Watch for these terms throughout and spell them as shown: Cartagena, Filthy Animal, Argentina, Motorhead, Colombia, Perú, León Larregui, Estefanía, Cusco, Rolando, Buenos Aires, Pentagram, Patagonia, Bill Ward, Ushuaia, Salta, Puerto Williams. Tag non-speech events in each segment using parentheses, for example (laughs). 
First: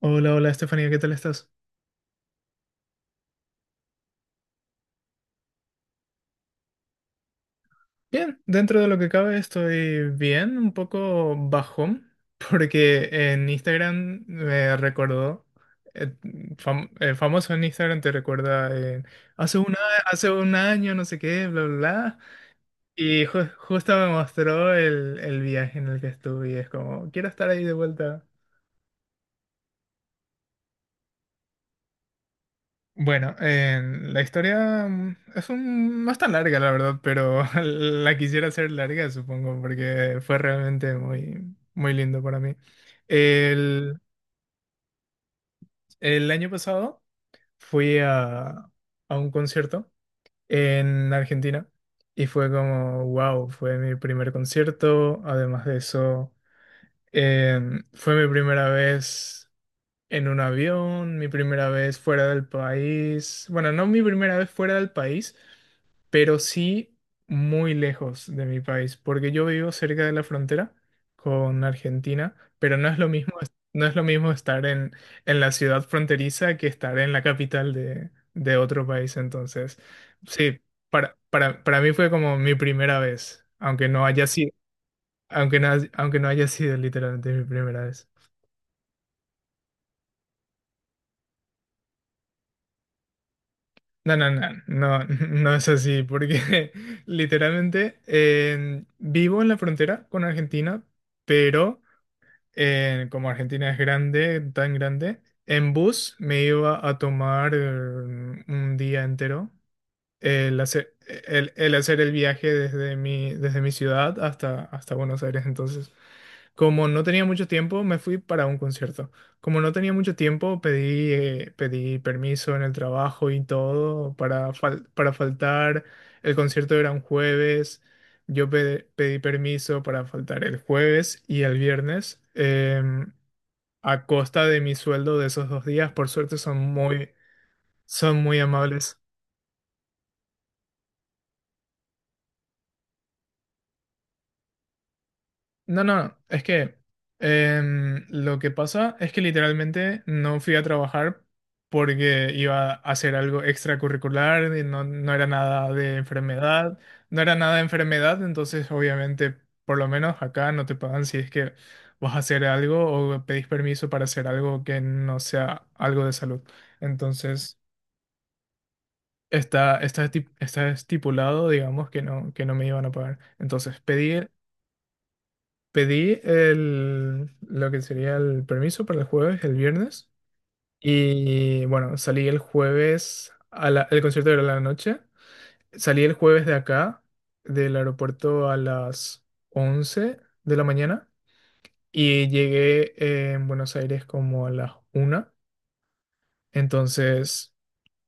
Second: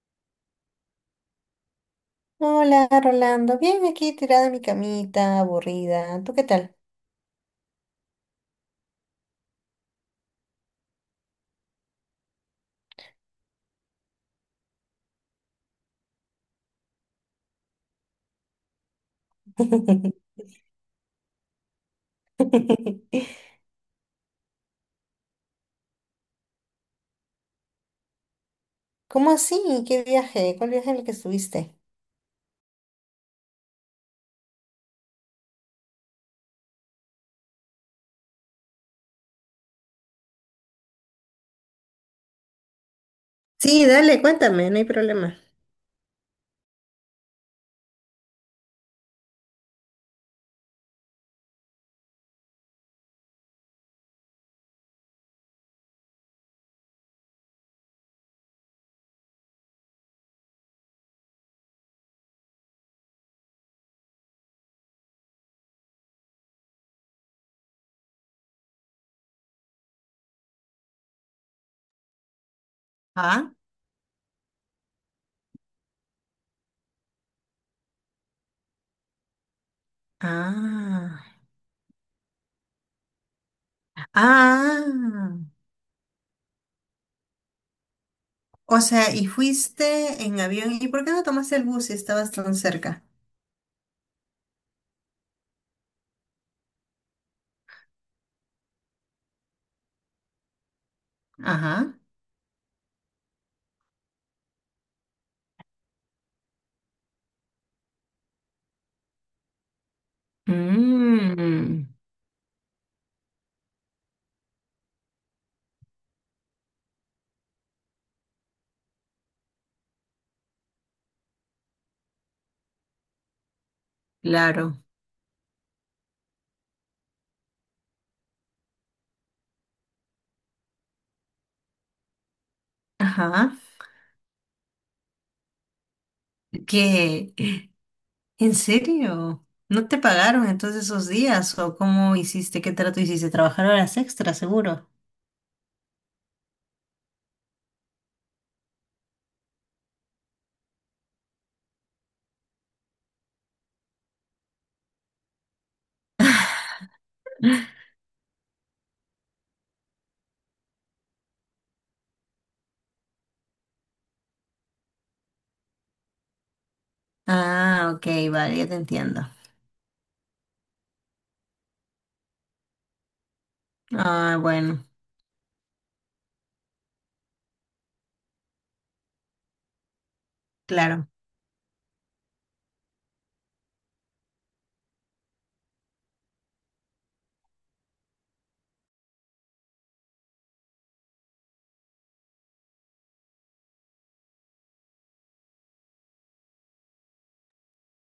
Hola, hola Estefanía, ¿qué tal estás? Hola, Rolando. Bien, aquí tirada en mi camita, aburrida. ¿Tú qué tal? Bien, dentro de lo que cabe estoy bien, un poco bajón, (laughs) porque en Instagram me recordó, eh, famoso en Instagram te recuerda, hace un año, no sé qué, bla, bla, bla, y (laughs) justo me mostró el viaje en el que estuve y es como, quiero estar ahí de vuelta. ¿Cómo así? ¿Qué viaje? ¿Cuál viaje en el que estuviste? Bueno, en la historia no es tan larga, la verdad, pero (laughs) la quisiera hacer larga, supongo, porque fue realmente muy, muy lindo para mí. Sí, El, dale, cuéntame, no hay problema. el año pasado fui a un concierto en Argentina y fue como, wow, fue mi primer concierto. Además de eso, fue mi primera vez en un avión, mi primera vez fuera del país. Bueno, no mi primera vez fuera del país pero sí muy lejos de mi país, porque yo vivo cerca de la frontera con Argentina, pero no es lo mismo, Ah, no es lo mismo estar en la ciudad fronteriza que estar en la capital de otro país. Entonces, sí, para, ah, para, para mí fue como mi primera vez, aunque no haya sido, ah. aunque no, aunque no haya sido literalmente mi primera vez. O sea, ¿y fuiste en avión? ¿Y por qué no tomaste el bus si estabas tan cerca? No, no, no, no, (laughs) no es así, porque (laughs) literalmente vivo en la frontera con Argentina, pero Ajá. Como Argentina es grande, tan grande, en bus me iba a tomar un día entero el hacer el, el Mm, hacer el viaje desde mi ciudad hasta Buenos Aires. Entonces, como no tenía mucho tiempo, me fui para un concierto. Como no tenía mucho tiempo, pedí permiso en el trabajo y todo para, claro. fal- para faltar. El concierto era un jueves. Yo pedí permiso para faltar el jueves y el viernes, Ajá. a costa de mi sueldo de esos 2 días. Por suerte son muy, ¿Qué? son muy ¿En amables. serio? ¿No te pagaron entonces esos días? ¿O cómo hiciste? ¿Qué trato hiciste? ¿Trabajar horas extras, seguro? No, no, es que lo que pasa es que literalmente no fui a trabajar porque iba a hacer algo extracurricular, y no, no era nada de enfermedad, no era nada de enfermedad, entonces obviamente por lo menos acá no te pagan si es que vas a hacer algo o pedís permiso para hacer algo que no sea algo de salud. Entonces Ah, ok, vale, ya te entiendo. está estipulado, digamos, que no, me iban a pagar. Entonces pedí Ah, bueno, Pedí lo que sería el permiso para el jueves, el viernes. claro. Y bueno, salí el jueves, el concierto era a la noche. Salí el jueves de acá, del aeropuerto a las 11 de la mañana. Y llegué en Buenos Aires como a las una. Entonces,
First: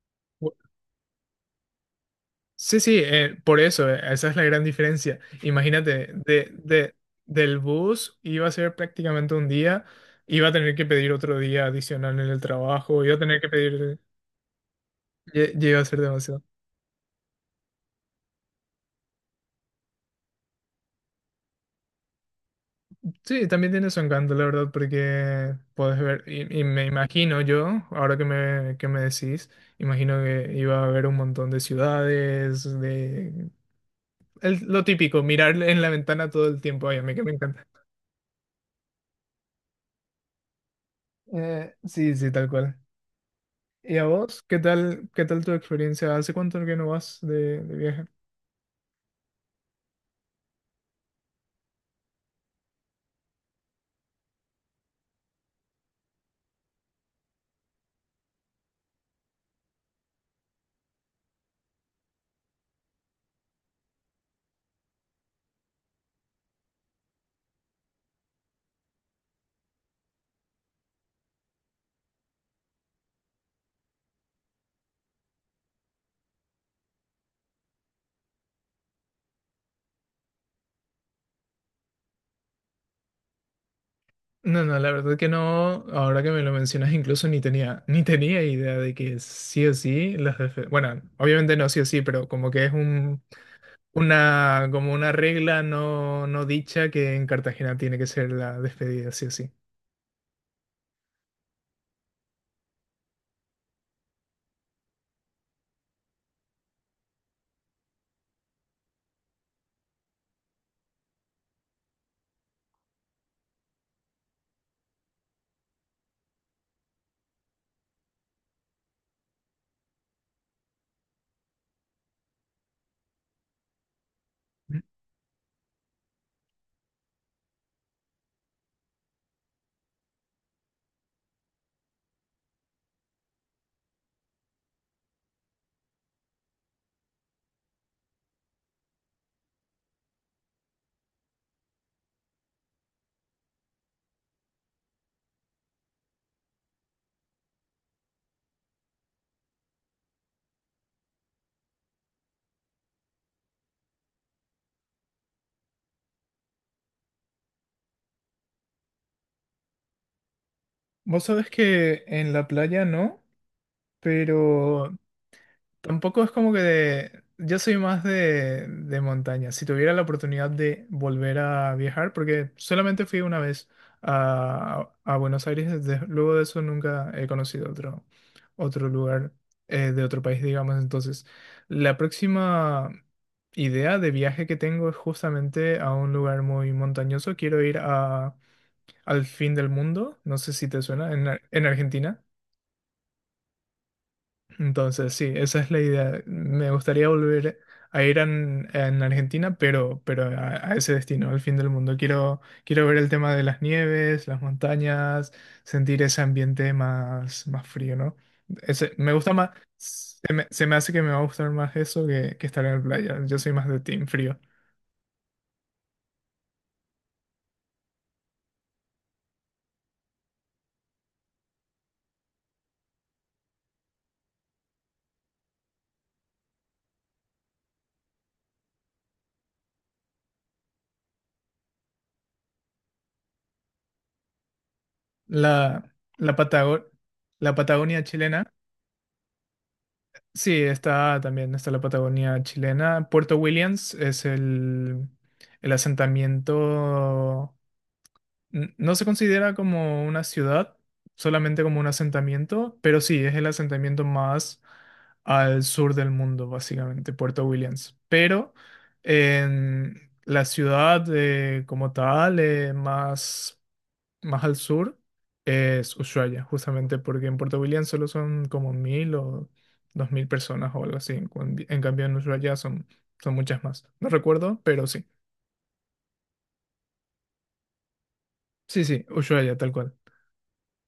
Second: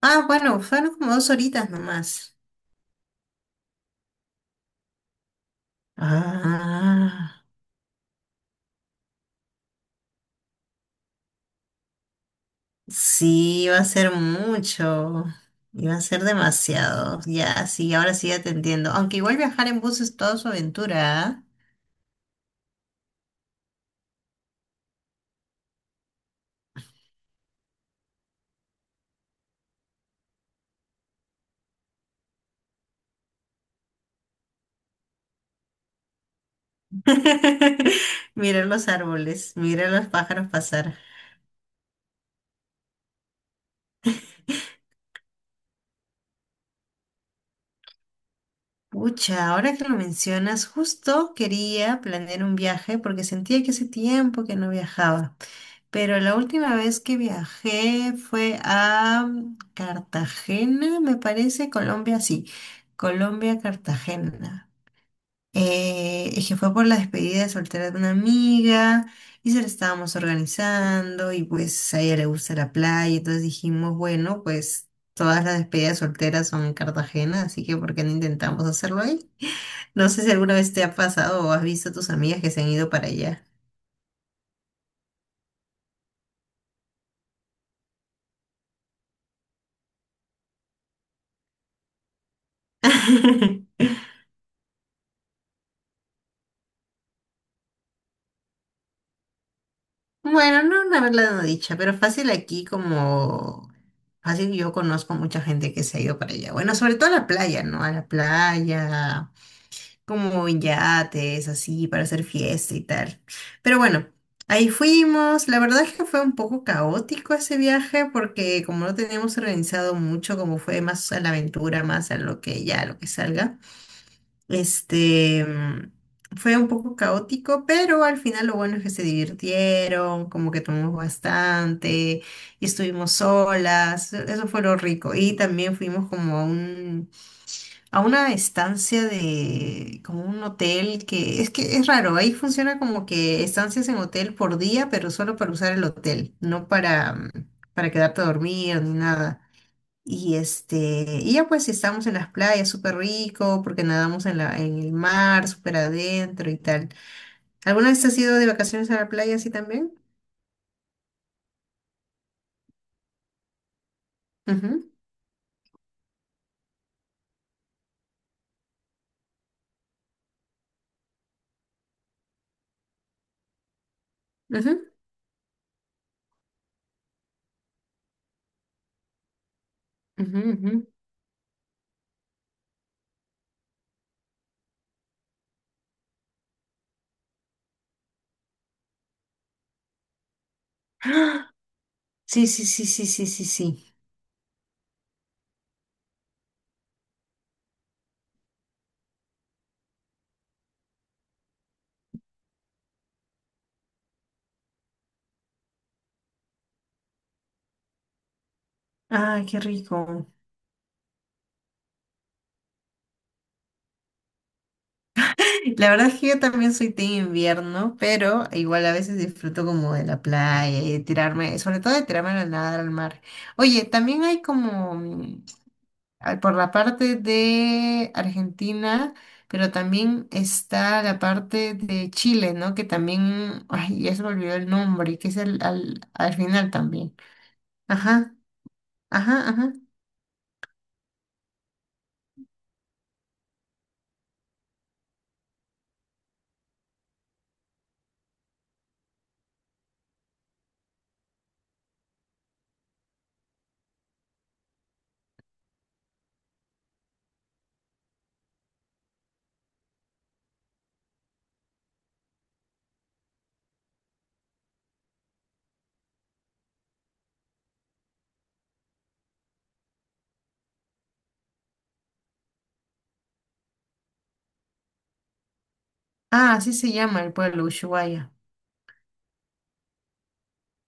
Ah, bueno, fueron como dos horitas nomás. Sí, sí, por eso, esa es la gran diferencia. Imagínate, Ah, del bus iba a ser prácticamente un día, iba a tener que pedir otro día adicional en el trabajo, iba a tener que sí, iba a pedir, ser mucho. Ya iba a Iba ser a ser demasiado. demasiado. Ya, sí, ahora sí ya te entiendo. Aunque igual viajar en bus es toda su aventura, ¿ah? Sí, también tiene su encanto, la verdad, porque puedes ver, y me imagino yo, ahora que me decís, imagino que iba a haber un montón de ciudades, de lo típico, mirar en la ventana todo el tiempo, ay, a mí que me encanta. (laughs) Mirar los árboles, mirar los pájaros pasar. Sí, sí, tal cual. ¿Y a vos? ¿Qué tal tu experiencia? ¿Hace cuánto que no vas de viaje? Pucha, ahora que lo mencionas, justo quería planear un viaje porque sentía que hace tiempo que no viajaba. Pero la última vez que viajé fue a Cartagena, me parece, Colombia, sí. Colombia, Cartagena. Es que fue por la despedida de soltera de una amiga y se la estábamos organizando y pues a ella le gusta la playa, entonces dijimos, bueno, pues todas las despedidas solteras son en Cartagena, así que ¿por qué no intentamos hacerlo ahí? (laughs) No sé si alguna vez te ha pasado o has visto a tus amigas que se han ido para allá. No, no, la verdad que no. Ahora que me lo mencionas, incluso ni tenía, (laughs) ni tenía idea de que sí o sí las Bueno, obviamente no sí o sí, pero como que es (laughs) una, como una regla no dicha que en Cartagena tiene que ser la despedida sí o sí. Bueno, no una verdad no dicha, pero fácil aquí como fácil yo conozco mucha gente que se ha ido para allá. Bueno, sobre todo a la playa, ¿no? A la playa como en yates, así, para hacer fiesta y tal. Pero bueno, ahí fuimos. La verdad es que fue un poco caótico ese viaje porque como no teníamos organizado mucho, como fue más a la aventura, más a lo que ya, lo que salga, este, mm, fue un poco caótico, pero al final lo bueno es que se divirtieron, como que tomamos bastante y estuvimos solas. Eso fue lo rico. Y también fuimos como a un a una estancia de como un hotel que es raro, ahí funciona como que estancias en hotel por día, pero solo para usar el hotel, no para para quedarte a dormir ni nada. Y este, y ya pues estamos en las playas, súper rico, porque nadamos en la en el mar, súper adentro y tal. ¿Alguna vez has ido de vacaciones a la playa así también? Vos sabés que en la playa no, Ujú, pero tampoco es como que de... Yo soy más de montaña. Si tuviera la oportunidad de volver a viajar, porque solamente fui una vez ujú, a Buenos Aires, luego de eso nunca he conocido otro lugar de otro ujú, país, ujú. digamos. Entonces, la próxima idea de viaje que tengo es justamente a un lugar muy montañoso. Quiero ir al fin del mundo, no sé si te suena, en (gasps) Argentina. Sí, sí, sí, sí, sí, sí, sí. Entonces, sí, esa es la idea. Me gustaría volver a ir en Argentina, pero, pero a ese destino, al fin del mundo. Quiero ver el tema de las nieves, las montañas, sentir ese ambiente más, más frío, ¿no? Ese, me gusta Ay, más, qué rico. se me hace que me va a gustar más eso que estar en la playa. Yo soy más de team frío. La verdad es que yo también soy team invierno, pero igual a veces disfruto como de la playa y de tirarme, sobre todo de tirarme a la nadar al mar. Oye, también hay como por la parte de Argentina, pero también está la parte de Chile, ¿no? Que también, ay, ya se me olvidó el nombre, que es el, La, al, al la final Patago- también. la Patagonia Ajá, chilena. ajá, ajá. Sí, está también, está la Patagonia chilena. Puerto Williams es el asentamiento, no se considera como una ciudad, solamente como un asentamiento, pero sí, es el asentamiento más al sur del mundo, básicamente, Puerto Williams. Pero en la ciudad como tal, más al sur es Ushuaia, justamente porque en Puerto William solo son como 1.000 o 2.000 personas o algo así. En, en cambio en Ushuaia son, son muchas más. No recuerdo, pero sí. Ah, así se llama el pueblo, Ushuaia. Sí, sí, Ushuaia, tal cual.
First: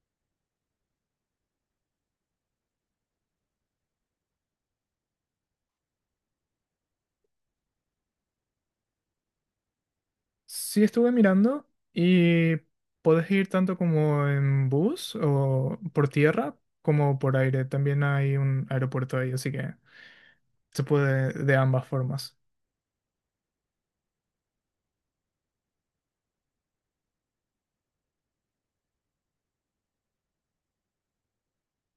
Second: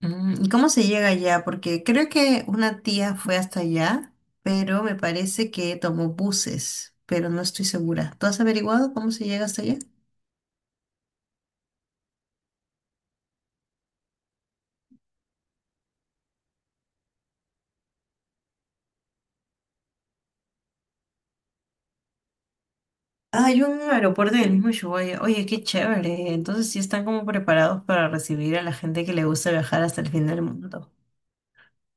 Mm, ¿y cómo se llega allá? Porque creo que una tía fue hasta allá, pero me parece que tomó buses, pero no estoy segura. ¿Tú has averiguado cómo se llega hasta allá? Sí estuve mirando y puedes ir tanto como en bus o por tierra como por aire. También hay un aeropuerto ahí, así que se puede de ambas formas. Ah, hay un aeropuerto del mismo Ushuaia. Oye, qué chévere. Entonces sí están como preparados para recibir a la gente que le gusta viajar hasta el fin del mundo.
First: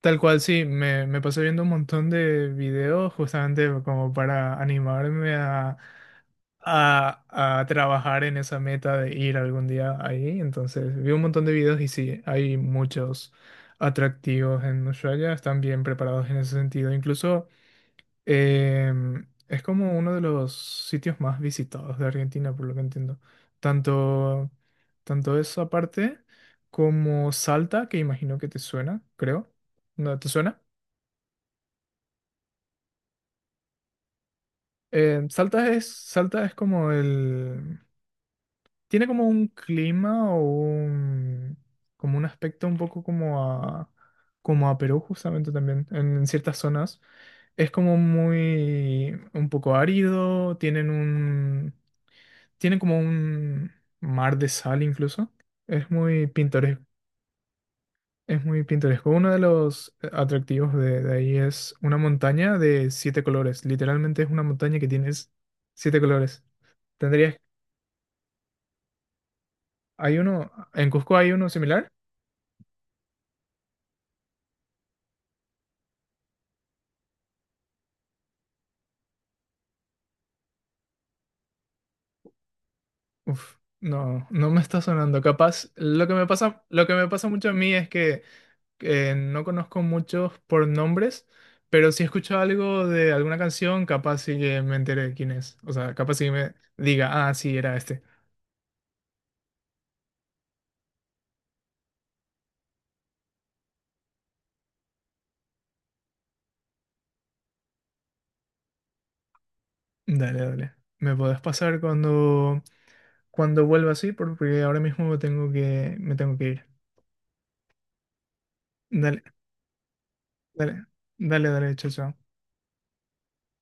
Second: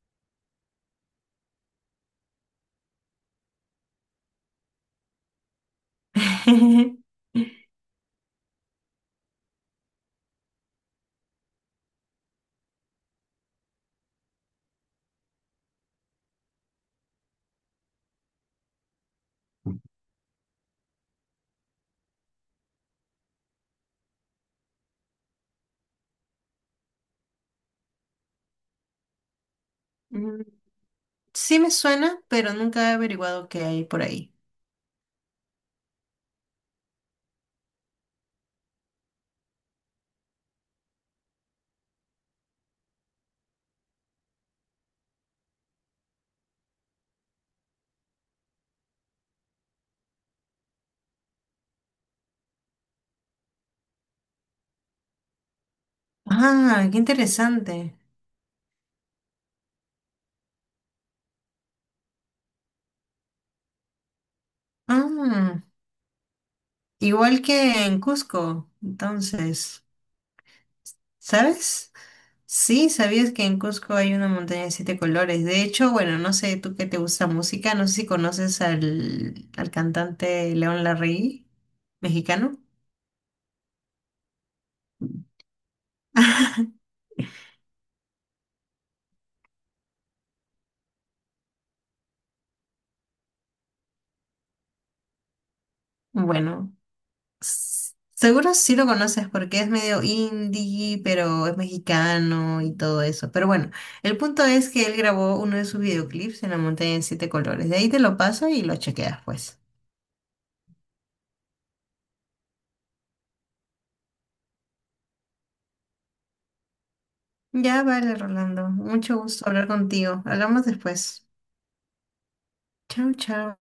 Tal cual, sí, me pasé viendo un montón de videos justamente como para animarme (laughs) a, a trabajar en esa meta de ir algún día ahí. Entonces, vi un montón de videos y sí, hay muchos atractivos en Ushuaia, están bien preparados en ese sentido. Incluso es como uno de los sitios más visitados de Argentina, por lo que entiendo. Tanto, tanto esa parte como Salta, que imagino que te suena, creo. ¿No te Mm, suena? sí me suena, pero nunca he averiguado qué hay por ahí. Salta es como el... Tiene como un clima o un... como un aspecto un poco como a... como a Perú justamente también, en ciertas zonas. Es como muy... un poco árido, tienen un... Tiene como un mar de sal incluso. Es muy pintoresco. Ah, qué interesante. Es muy pintoresco. Uno de los atractivos de ahí es una montaña de siete colores. Literalmente es una montaña que tienes Ah, siete colores. Tendrías... igual que en Cusco, entonces, Hay uno... ¿En Cusco hay uno similar? ¿sabes? Sí, ¿sabías que en Cusco hay una montaña de 7 colores? De hecho, bueno, no sé, tú que te gusta música, no sé si conoces al, al cantante León Larregui, mexicano. Uf, no, no me está sonando. Capaz, lo que me (laughs) pasa, lo que me pasa mucho a mí es que no conozco muchos por nombres, pero si he escuchado algo de alguna canción, capaz sí que me enteré de quién es. O sea, capaz sí que me Bueno, diga, ah, sí, era este. seguro sí lo conoces porque es medio indie, pero es mexicano y todo eso. Pero bueno, el punto es que él grabó uno de sus videoclips en la montaña de siete colores. De ahí te lo paso y lo chequeas, pues. Dale, dale. ¿Me podés pasar cuando vuelva así? Porque ahora mismo tengo que, me tengo que ir. Ya vale, Rolando. Mucho Dale, gusto hablar contigo. Hablamos dale, después. dale, dale, chao, chao. Chao, chao.